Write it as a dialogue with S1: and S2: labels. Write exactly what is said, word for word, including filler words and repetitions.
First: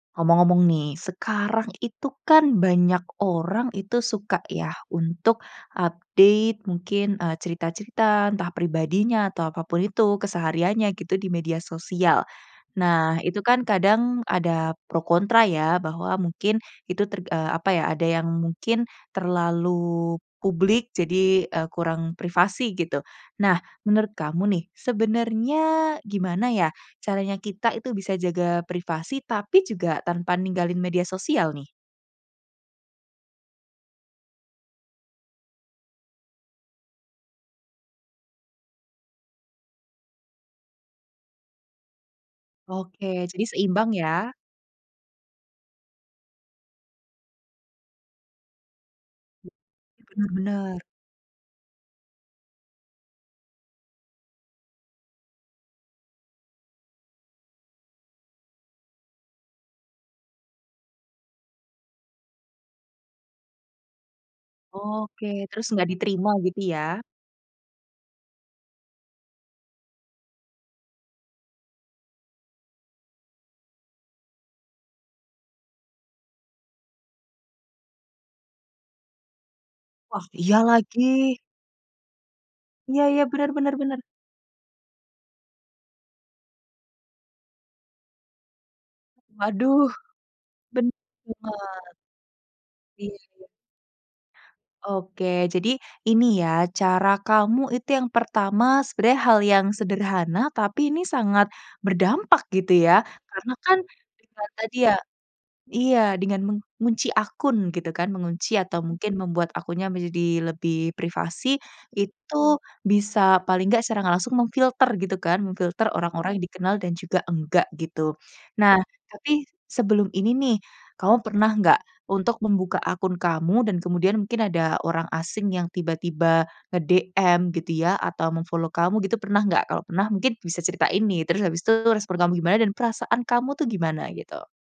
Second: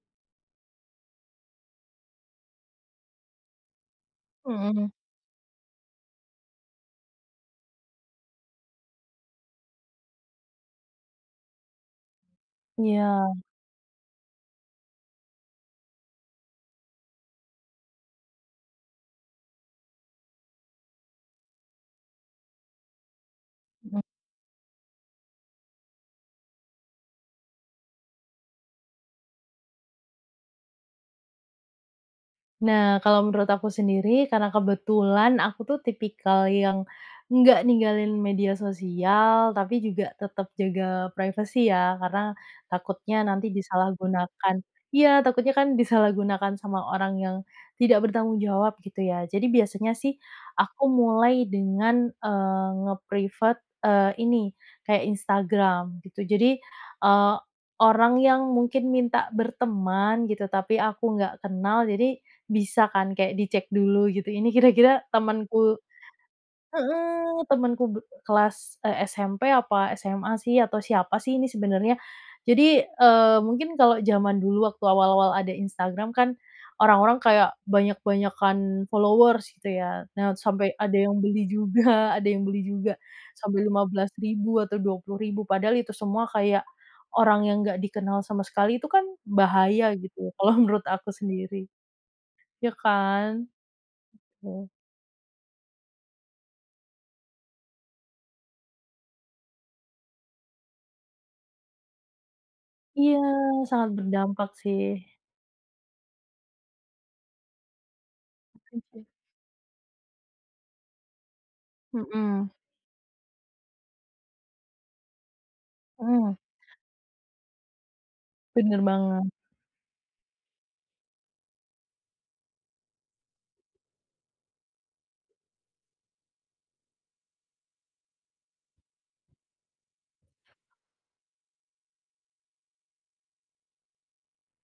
S1: Ngomong-ngomong nih, sekarang itu kan, banyak orang itu suka yah,
S2: Mhm.
S1: untuk update mungkin, eee, cerita-cerita, entah pribadinya, atau apa pun itu kesehariannya, gitu, di media sosial. Nah,
S2: Iya.
S1: itu kan kadang ada pro kontra ya, bahwa mungkin itu terg eee, apa ya, ada yang mungkin terlalu publik, jadi, eee, kurang privasi, gitu. Nah,
S2: Mhm.
S1: menurut kamu nih, sebenarnya gimana ya, caranya kita itu bisa jaga privasi, tapi juga tanpa ninggalin media sosial, nih?
S2: Nah, kalau menurut aku sendiri, karena kebetulan aku tuh, tipikal yang nggak ninggalin media sosial, tapi juga tetep jaga privasi ya, karena, takutnya
S1: Oke. Jadi
S2: nanti
S1: seimbang, ya?
S2: disalahgunakan iya, takutnya kan disalahgunakan sama orang yang tidak bertanggung jawab, gitu ya. Jadi biasanya sih,
S1: Benar benar.
S2: aku mulai dengan, eee, nge-privat, eee, ini, kayak Instagram, gitu. Jadi, eee, orang yang mungkin minta berteman, gitu, tapi aku nggak kenal, jadi bisa kan, kayak dicek dulu, gitu. Ini kira-kira,
S1: Oke. Terus
S2: temenku
S1: nggak diterima, gitu ya?
S2: heeh, temenku be kelas, eee, SMP, apa SMA sih, atau siapa sih ini sebenarnya. Jadi, eee, mungkin kalau zaman dulu, waktu awal-awal ada Instagram kan, orang-orang kayak banyak-banyakan followers, gitu ya.
S1: Wah,
S2: Nah,
S1: iya
S2: sampai ada yang
S1: lagi.
S2: beli juga ada yang beli juga.
S1: Iya iya, benar
S2: Sampai
S1: benar
S2: lima
S1: benar.
S2: belas ribu atau dua puluh ribu. Padahal itu semua kayak, orang yang enggak dikenal sama sekali. Itu kan
S1: Waduh!
S2: bahaya, gitu. Kalau menurut
S1: Ben
S2: aku sendiri.
S1: bener.
S2: Ya,
S1: Iya iya.
S2: kan? Heeh.
S1: Oke. Jadi, ini ya, cara kamu itu yang pertama sebenarnya hal yang sederhana, tapi ini sangat berdampak, gitu ya.
S2: Iya.
S1: Karena kan,
S2: Sangat
S1: privat
S2: berdampak,
S1: tadi
S2: sih.
S1: ya iya. Dengan mengunci akun, gitu kan? Mengunci atau
S2: Betul, sih.
S1: mungkin membuat akunnya menjadi lebih privasi.
S2: Mhm.
S1: Itu, bisa paling enggak secara nggak langsung memfilter, gitu kan. Memfilter
S2: Mmm.
S1: orang-orang yang dikenal dan juga enggak, gitu. Nah,
S2: Bener banget.
S1: tapi sebelum ini nih, kamu pernah nggak, untuk membuka akun kamu, dan kemudian mungkin ada orang asing yang tiba-tiba nge-DM gitu, ya, atau mem-follow kamu, gitu pernah nggak? Kalau pernah, mungkin bisa ceritain nih. Terus habis itu respon kamu gimana, dan perasaan kamu tuh gimana? Gitu.